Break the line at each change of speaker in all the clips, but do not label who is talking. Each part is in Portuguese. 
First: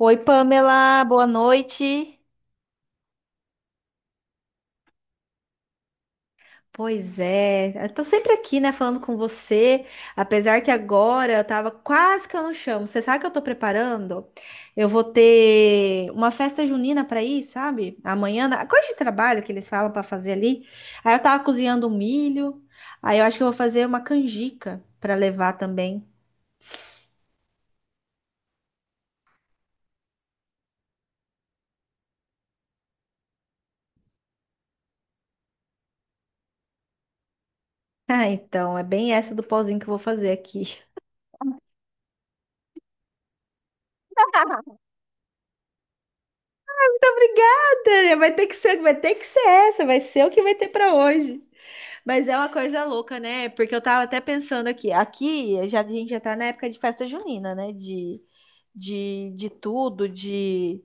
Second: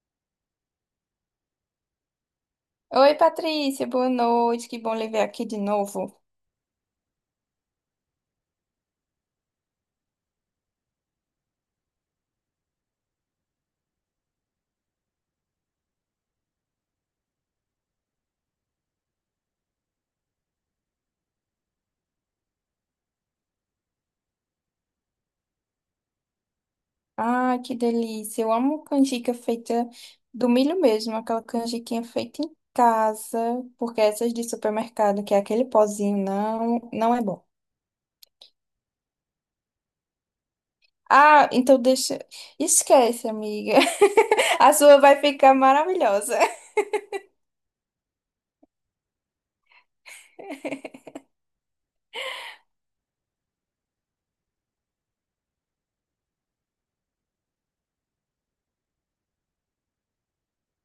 Oi, Pamela, boa noite.
Oi, Patrícia, boa noite. Que bom lhe ver aqui de novo.
Pois é, eu tô sempre aqui, né, falando com você, apesar que agora eu tava quase que eu não chamo. Você sabe o que eu tô preparando? Eu vou ter uma festa junina pra ir, sabe? Amanhã, a coisa de trabalho que eles falam pra fazer ali. Aí eu tava cozinhando um milho, aí eu acho que eu vou fazer uma canjica pra levar também.
Ai, que delícia. Eu amo canjica feita do milho mesmo, aquela canjiquinha feita em casa, porque essas de supermercado, que é aquele pozinho, não é bom.
Ah, então, é bem essa do pauzinho que eu vou fazer aqui.
Ah, então deixa. Esquece, amiga. A sua vai ficar maravilhosa.
Muito obrigada! Vai ter que ser essa, vai ser o que vai ter pra hoje. Mas é uma coisa louca, né? Porque eu tava até pensando aqui. Aqui já, a gente já tá na época de festa junina, né? De tudo, de,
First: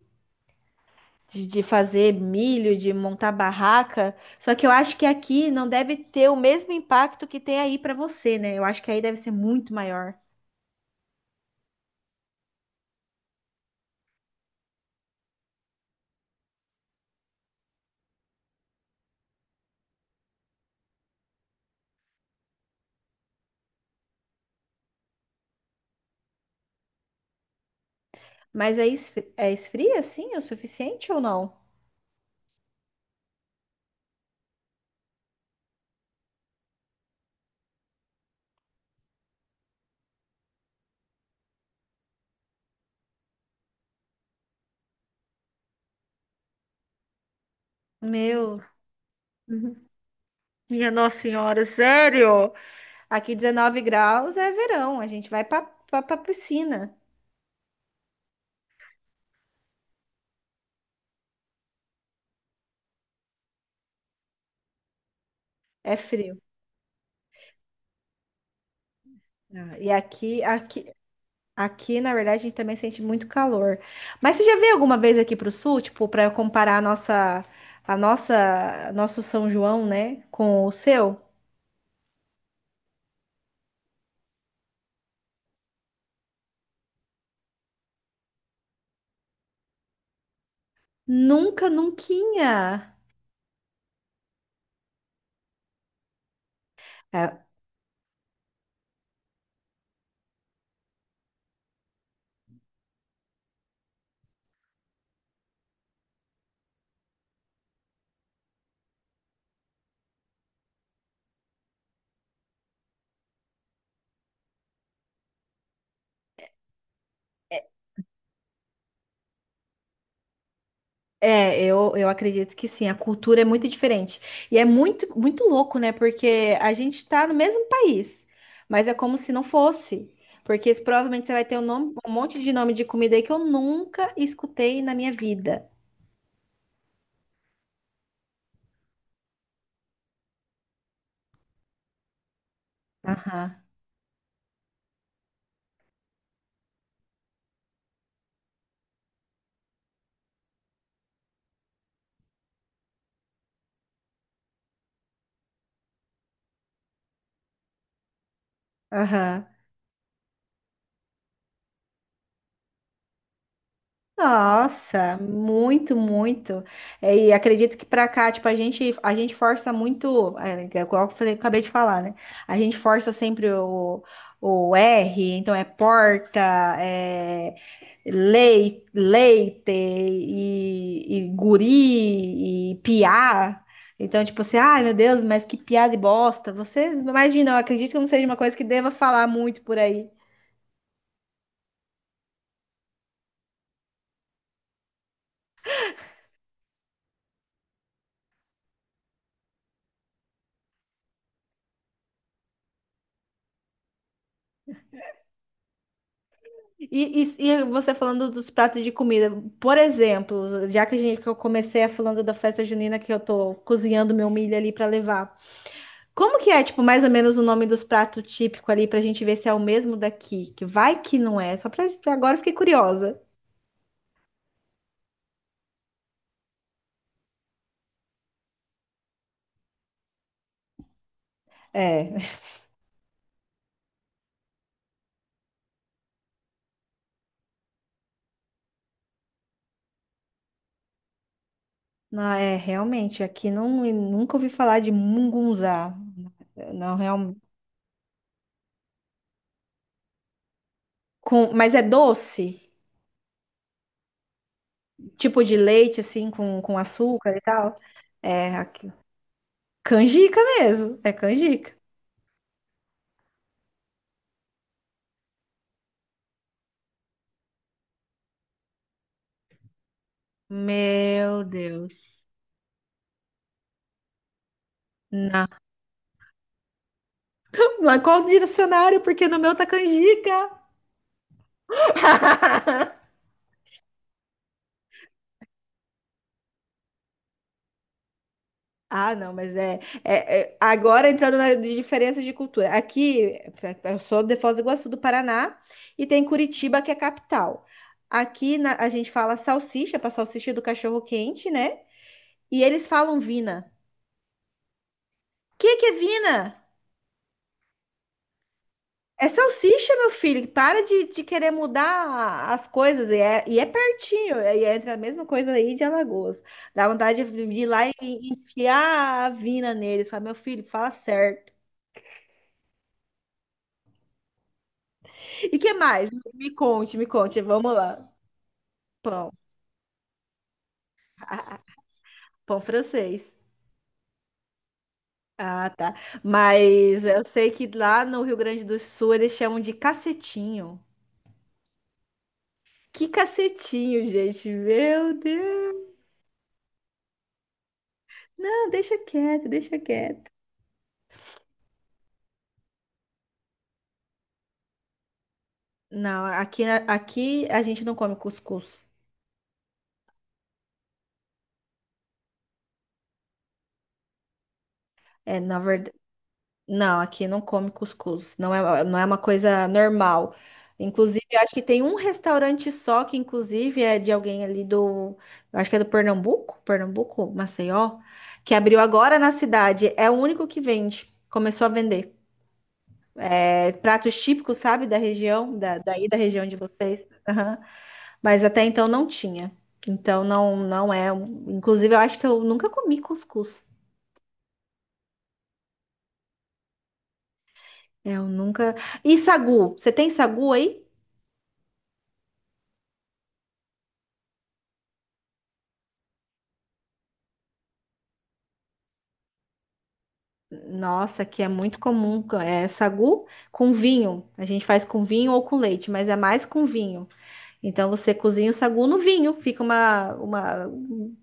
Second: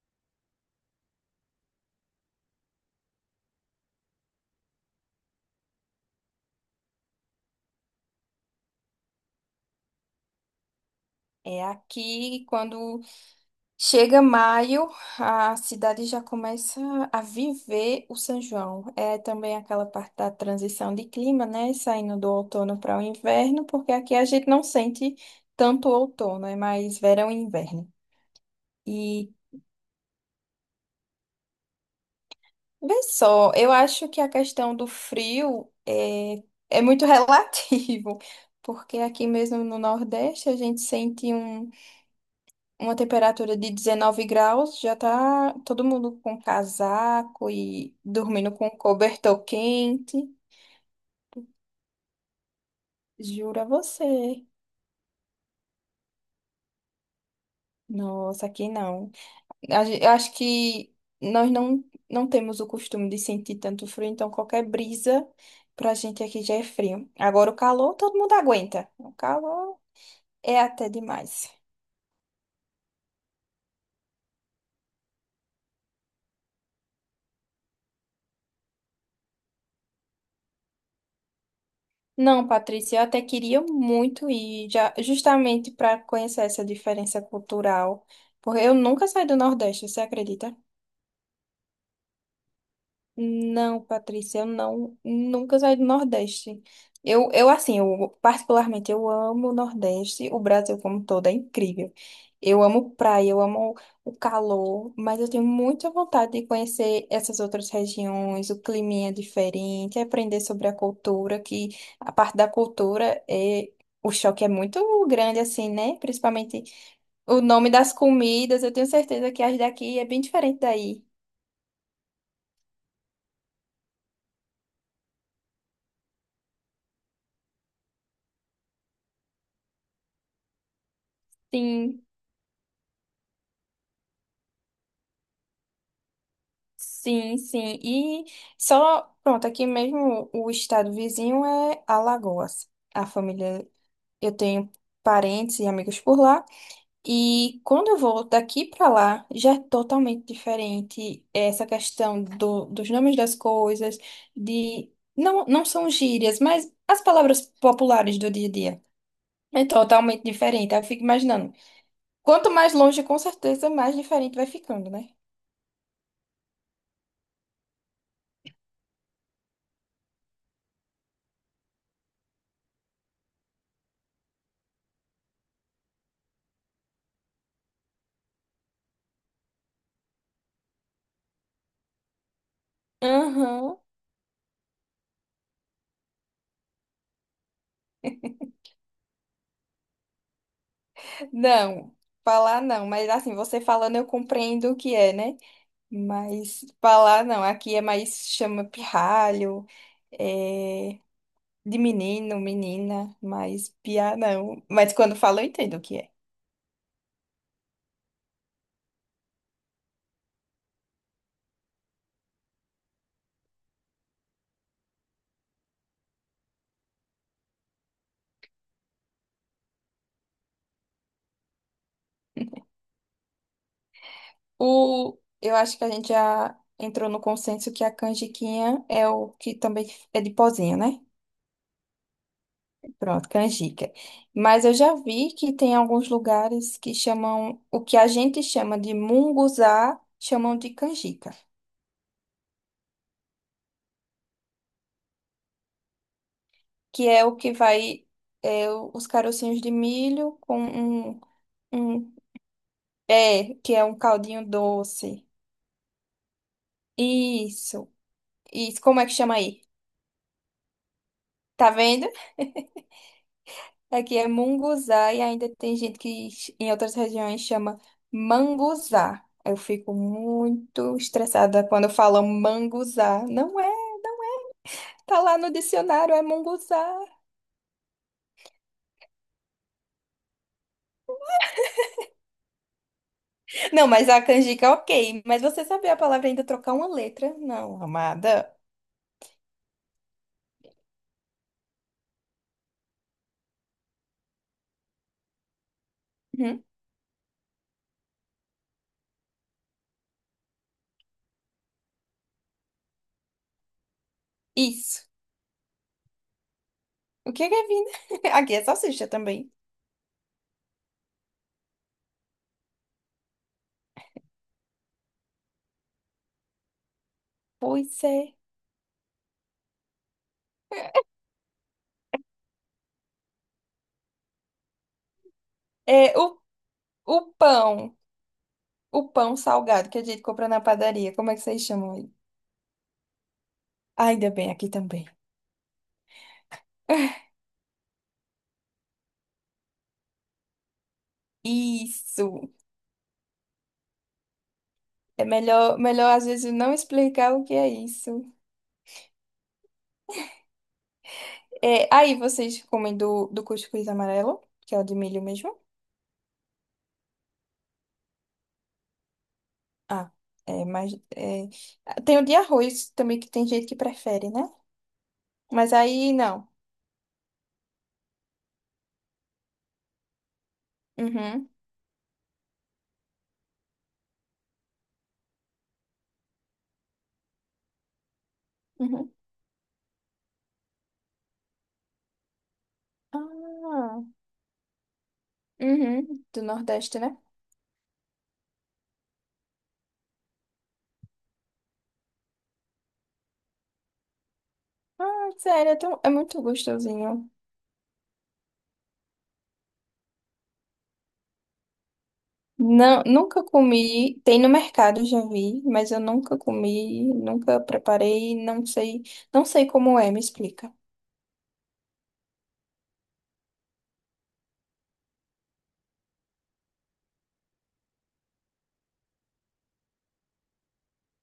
de, de fazer milho, de montar barraca. Só que eu acho que aqui não deve ter o mesmo impacto que tem aí pra você, né? Eu acho que aí deve ser muito maior.
É aqui, quando Chega maio, a cidade já começa a viver o São João. É também aquela parte da transição de clima, né? Saindo do outono para o inverno, porque aqui a gente não sente tanto outono, é mais verão e inverno.
Mas é,
E
esfria, assim, o suficiente ou não?
vê só, eu acho que a questão do frio é, é muito relativo, porque aqui mesmo no Nordeste a gente sente um Uma temperatura de 19 graus, já tá todo mundo com casaco e dormindo
Meu,
com cobertor
uhum.
quente.
Minha Nossa Senhora, sério? Aqui
Jura
19 graus
você.
é verão, a gente vai pra piscina.
Nossa, aqui não. Eu acho que nós não, não temos o costume de sentir tanto frio, então qualquer brisa pra
É
gente
frio.
aqui já é frio. Agora o calor, todo mundo aguenta. O
Ah,
calor
e aqui,
é até demais.
na verdade, a gente também sente muito calor. Mas você já veio alguma vez aqui para o sul, tipo, para eu comparar a nossa, nosso São João, né, com o seu?
Não, Patrícia, eu até queria muito ir, já, justamente para conhecer essa diferença cultural, porque eu nunca saí do Nordeste, você acredita?
Nunca, nunca.
Não, Patrícia, eu não, nunca saí do Nordeste. Eu,
É,
eu assim, eu particularmente eu amo o Nordeste, o Brasil como todo é incrível. Eu amo praia, eu amo o calor, mas eu tenho muita vontade de conhecer essas outras regiões, o clima é diferente, aprender sobre a cultura, que a parte da cultura, o choque é muito grande assim, né? Principalmente o nome das comidas, eu tenho certeza que as daqui é bem diferente daí.
eu acredito que sim, a cultura é muito diferente. E é muito, muito louco, né? Porque a gente está no mesmo país, mas é como se não fosse. Porque provavelmente você vai ter
Sim.
um monte de nome de comida aí que eu nunca escutei na minha vida.
Sim, sim. E só, pronto, aqui mesmo o estado vizinho é Alagoas. A
Aham.
família, eu tenho parentes e amigos por lá. E quando eu vou daqui para lá, já é totalmente diferente essa questão dos nomes das coisas, de não, não são gírias, mas as palavras populares do dia a dia.
Aham.
É totalmente diferente. Aí eu fico imaginando. Quanto mais longe, com certeza, mais diferente vai ficando, né?
Nossa, muito, muito. É, e acredito que pra cá, tipo, a gente força muito, é, é igual eu falei, acabei de falar, né? A gente força sempre o R, então é porta, é leite e guri e piá.
Aham.
Então, tipo assim, ai meu Deus, mas que piada e bosta. Você imagina, eu acredito que não seja uma coisa que deva falar muito por aí.
Não, falar não, mas assim, você falando eu compreendo o que é, né? Mas falar não, aqui é mais chama pirralho, é de menino, menina, mas piá não. Mas quando fala eu entendo o que é.
E você falando dos pratos de comida, por exemplo, já que eu comecei a falando da festa junina que eu tô cozinhando meu milho ali para levar. Como que é, tipo, mais ou menos o nome dos pratos típicos ali pra gente ver se é o mesmo daqui? Que vai que não é, só pra agora eu fiquei curiosa.
O, eu acho que a gente já entrou no consenso que a canjiquinha é o que também é de pozinho, né?
É,
Pronto, canjica. Mas eu já vi que tem alguns lugares que chamam, o que a gente chama de munguzá, chamam de canjica.
não é realmente, aqui não eu nunca ouvi falar de mungunzá. Não,
Que é o
realmente.
que vai é, os carocinhos de milho com um,
Com, mas é
um
doce?
é, que é um caldinho doce.
Tipo de leite assim com açúcar e tal?
Isso.
É,
Isso,
aqui.
como é que chama aí?
Canjica mesmo, é
Tá
canjica.
vendo? Aqui é munguzá e ainda tem gente que em outras regiões chama manguzá. Eu fico muito
Meu
estressada quando
Deus.
falam manguzá. Não é, tá lá
Não.
no dicionário, é munguzá.
Mas qual direcionário? Porque no meu tá canjica.
Não, mas a canjica, ok. Mas você sabia a palavra e ainda trocar uma letra? Não, amada.
Ah, não, mas é, agora entrando na de diferença de cultura. Aqui, é, eu sou de Foz do Iguaçu, do Paraná, e tem
Uhum.
Curitiba, que é a capital. A gente fala salsicha, para salsicha do cachorro quente, né? E eles falam vina.
Isso.
O que que é vina?
O que é vida? Aqui é salsicha
É
também.
salsicha, meu filho. Para de querer mudar as coisas. E é pertinho. E é entre a mesma coisa aí de Alagoas. Dá vontade de ir lá
Pois
e
é.
enfiar a vina neles. Fala, meu filho, fala certo. E que mais?
É o,
Me conte, me
o
conte. Vamos
pão.
lá.
O
Pão.
pão salgado que a gente compra na padaria. Como é que vocês chamam aí?
Pão francês.
Ah, ainda bem, aqui também.
Ah, tá. Mas eu sei que lá no Rio Grande do Sul eles chamam de cacetinho.
Isso.
Que cacetinho, gente. Meu
É melhor,
Deus.
melhor às vezes não explicar o que é isso.
Não, deixa quieto, deixa quieto.
É, aí vocês comem do cuscuz amarelo, que é o de milho mesmo.
Não, aqui, aqui a gente não come cuscuz.
Ah, é, tem o de arroz também que tem gente que prefere, né?
É, na
Mas
verdade.
aí não.
Não, aqui não come cuscuz. Não é, não é uma coisa normal. Inclusive, eu
Uhum,
acho que tem um restaurante só que, inclusive, é de alguém ali do. Eu acho que é do Pernambuco, Pernambuco, Maceió, que abriu
uhum.
agora na cidade. É o único que vende. Começou a vender. É,
Ah,
pratos típicos, sabe, da região, daí da
uhum. Do
região de
Nordeste,
vocês.
né?
Aham. Mas até então não tinha. Então não, não é. Inclusive, eu acho que eu nunca comi cuscuz.
Ah, sério, é, é muito gostosinho.
É, eu nunca. E sagu? Você tem sagu aí?
Não, nunca comi, tem no mercado, já vi, mas eu nunca comi, nunca preparei, não sei, não sei como é, me explica.
Nossa, que é muito comum. É sagu com vinho. A gente faz com vinho ou com leite, mas é mais com vinho. Então você cozinha o sagu no vinho, fica uma,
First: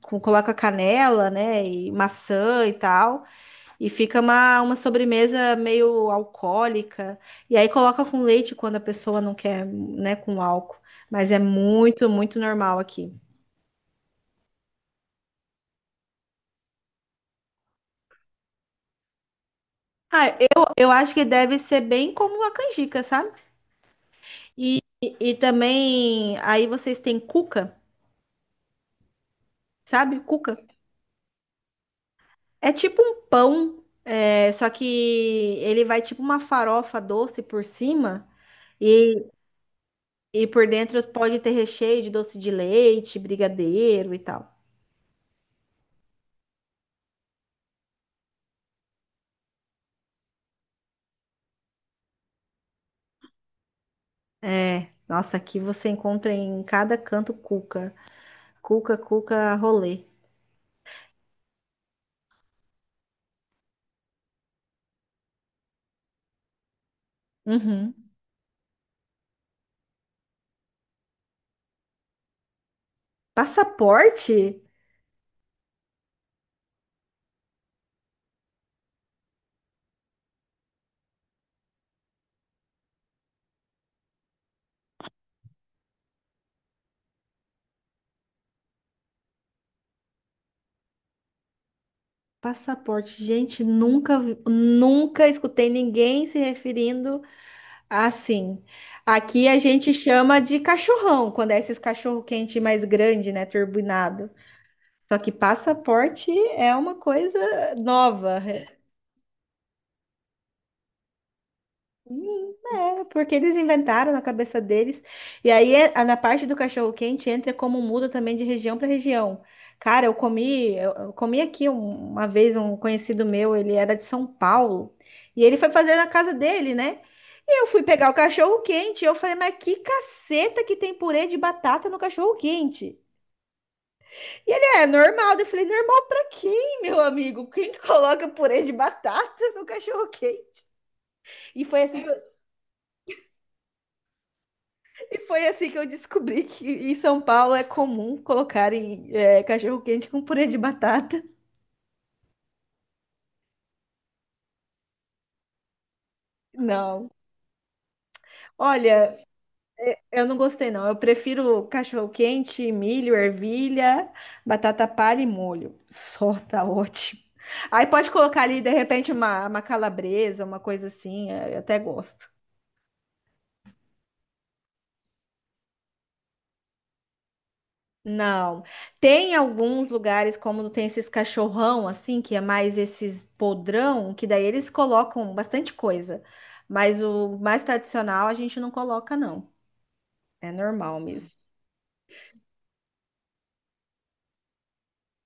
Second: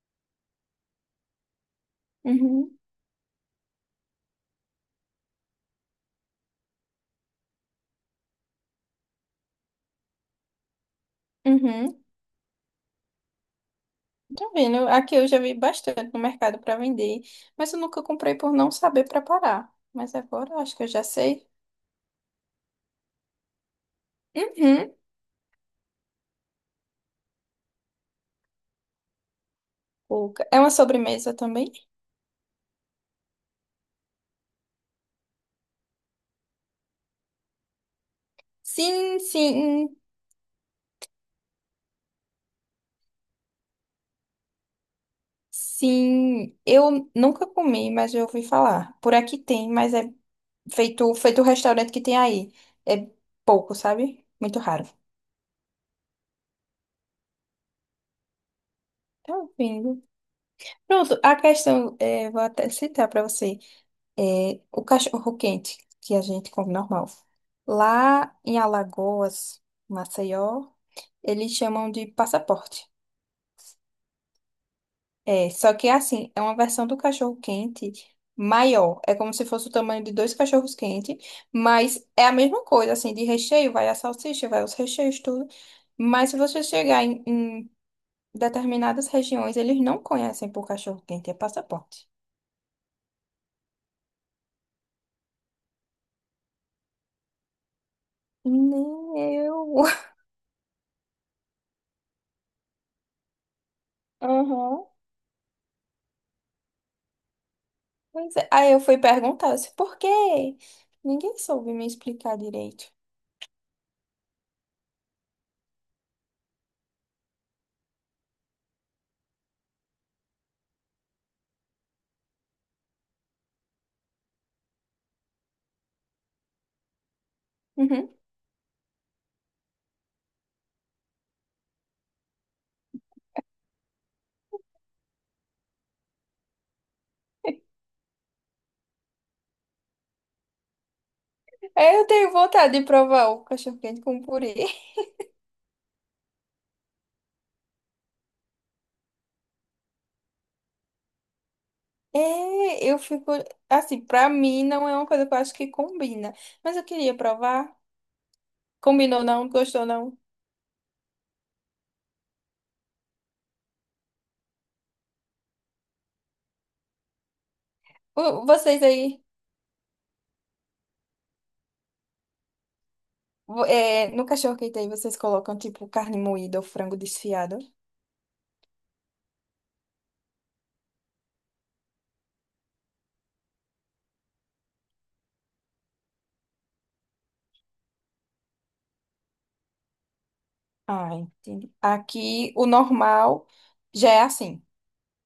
coloca canela, né, e maçã e
Uhum,
tal, e fica uma sobremesa meio alcoólica. E aí coloca com leite quando a pessoa não quer, né, com álcool. Mas é
uhum.
muito, muito normal aqui.
Tá vendo? Aqui eu já vi bastante no mercado para vender, mas eu nunca comprei por não saber preparar. Mas
Ah,
agora eu
eu,
acho que eu
eu
já
acho que
sei.
deve ser bem como a canjica, sabe? E,
Uhum.
e, também, aí vocês têm cuca, sabe?
Cuca.
Cuca.
É uma sobremesa também?
É tipo um pão, é, só que ele vai tipo uma farofa doce por cima
Sim,
e,
sim,
e por dentro pode ter recheio de doce de leite, brigadeiro e tal.
sim. Eu nunca comi, mas eu ouvi falar. Por aqui tem, mas é feito o restaurante que tem aí. É pouco, sabe? Muito
É,
raro.
nossa, aqui você encontra em cada canto cuca. Cuca,
Tá
cuca,
ouvindo?
rolê.
Pronto, a questão, é, vou até citar para você, é, o cachorro quente, que a gente come normal.
Uhum.
Lá em Alagoas, Maceió, eles chamam de passaporte.
Passaporte?
É, só que é assim, é uma versão do cachorro quente maior. É como se fosse o tamanho de dois cachorros quentes, mas é a mesma coisa, assim, de recheio, vai a salsicha, vai os recheios, tudo. Mas se você chegar em Determinadas regiões eles não conhecem por cachorro-quente, é passaporte.
Passaporte, gente, nunca, nunca escutei ninguém se referindo. Ah, sim.
Nem
Aqui a
eu.
gente chama de cachorrão, quando é esses cachorro quente mais grande, né, turbinado.
Aham.
Só que passaporte é uma coisa
Pois
nova.
é. Aí eu fui perguntar, eu disse, por quê? Ninguém soube me explicar
Sim,
direito.
é, porque eles inventaram na cabeça deles. E aí, na parte do cachorro-quente, entra como muda também de região para região. Cara, eu comi, eu comi aqui uma vez um conhecido meu, ele era de São Paulo, e ele foi fazer na casa dele, né? E eu fui pegar
Uhum.
o cachorro-quente, e eu falei, mas que caceta que tem purê de batata no cachorro-quente? E ele, é normal. Daí eu falei, normal pra quem, meu amigo? Quem coloca purê de batata no cachorro-quente? E foi
Aí
assim
eu tenho vontade de provar o cachorro-quente com purê.
E foi assim que eu descobri que em São Paulo é comum colocarem é, cachorro-quente com purê de batata.
É, eu fico. Assim, pra mim não é uma coisa que eu acho que combina. Mas eu
Não.
queria provar.
Olha,
Combinou não? Gostou não?
eu não gostei, não. Eu prefiro cachorro-quente, milho, ervilha, batata palha e molho. Só tá ótimo. Aí pode colocar ali, de
Vocês
repente,
aí,
uma calabresa, uma coisa assim. É, eu até gosto.
é, no cachorro-quente aí, vocês colocam tipo carne moída ou frango desfiado?
Não. Tem alguns lugares, como tem esses cachorrão, assim, que é mais esses podrão, que daí eles colocam bastante coisa. Mas o mais tradicional a gente não coloca, não. É normal
Ah,
mesmo.
entendi. Aqui o normal já é assim,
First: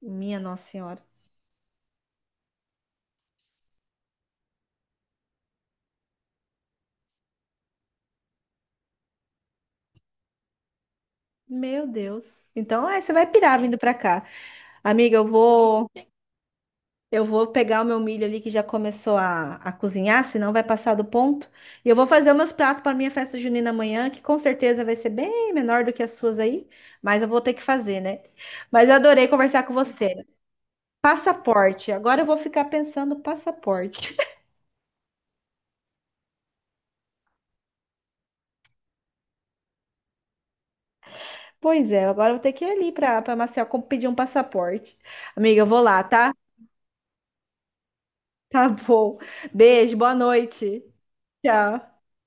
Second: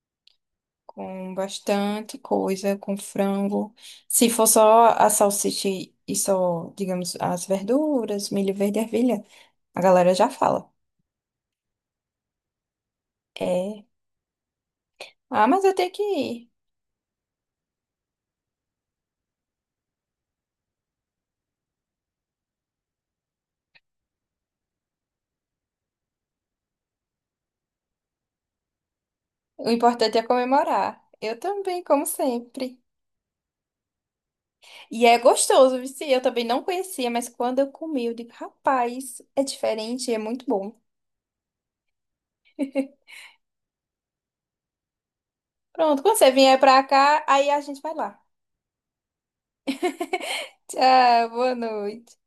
Minha Nossa Senhora.
com bastante coisa, com frango. Se for só a salsicha e só, digamos, as verduras, milho verde e ervilha, a galera já fala.
Meu Deus. Então, é, você vai pirar vindo
É.
pra cá. Amiga, eu
Ah, mas eu
vou.
tenho que ir.
Eu vou pegar o meu milho ali que já começou a cozinhar, senão vai passar do ponto. E eu vou fazer os meus pratos para minha festa junina amanhã, que com certeza vai ser bem menor do que as suas aí, mas eu vou ter que fazer, né? Mas eu adorei conversar
O
com você.
importante é comemorar. Eu também,
Passaporte.
como
Agora eu vou ficar
sempre.
pensando passaporte.
E é gostoso, viu? Sim, eu também não conhecia, mas quando eu comi, eu digo, rapaz, é diferente, e é muito bom.
Pois é, agora eu vou ter que ir ali para Maceió pedir um passaporte. Amiga, eu vou lá,
Pronto, quando você
tá?
vier pra cá, aí a gente vai lá.
Tá bom. Beijo, boa noite.
Tchau, boa
Tchau.
noite.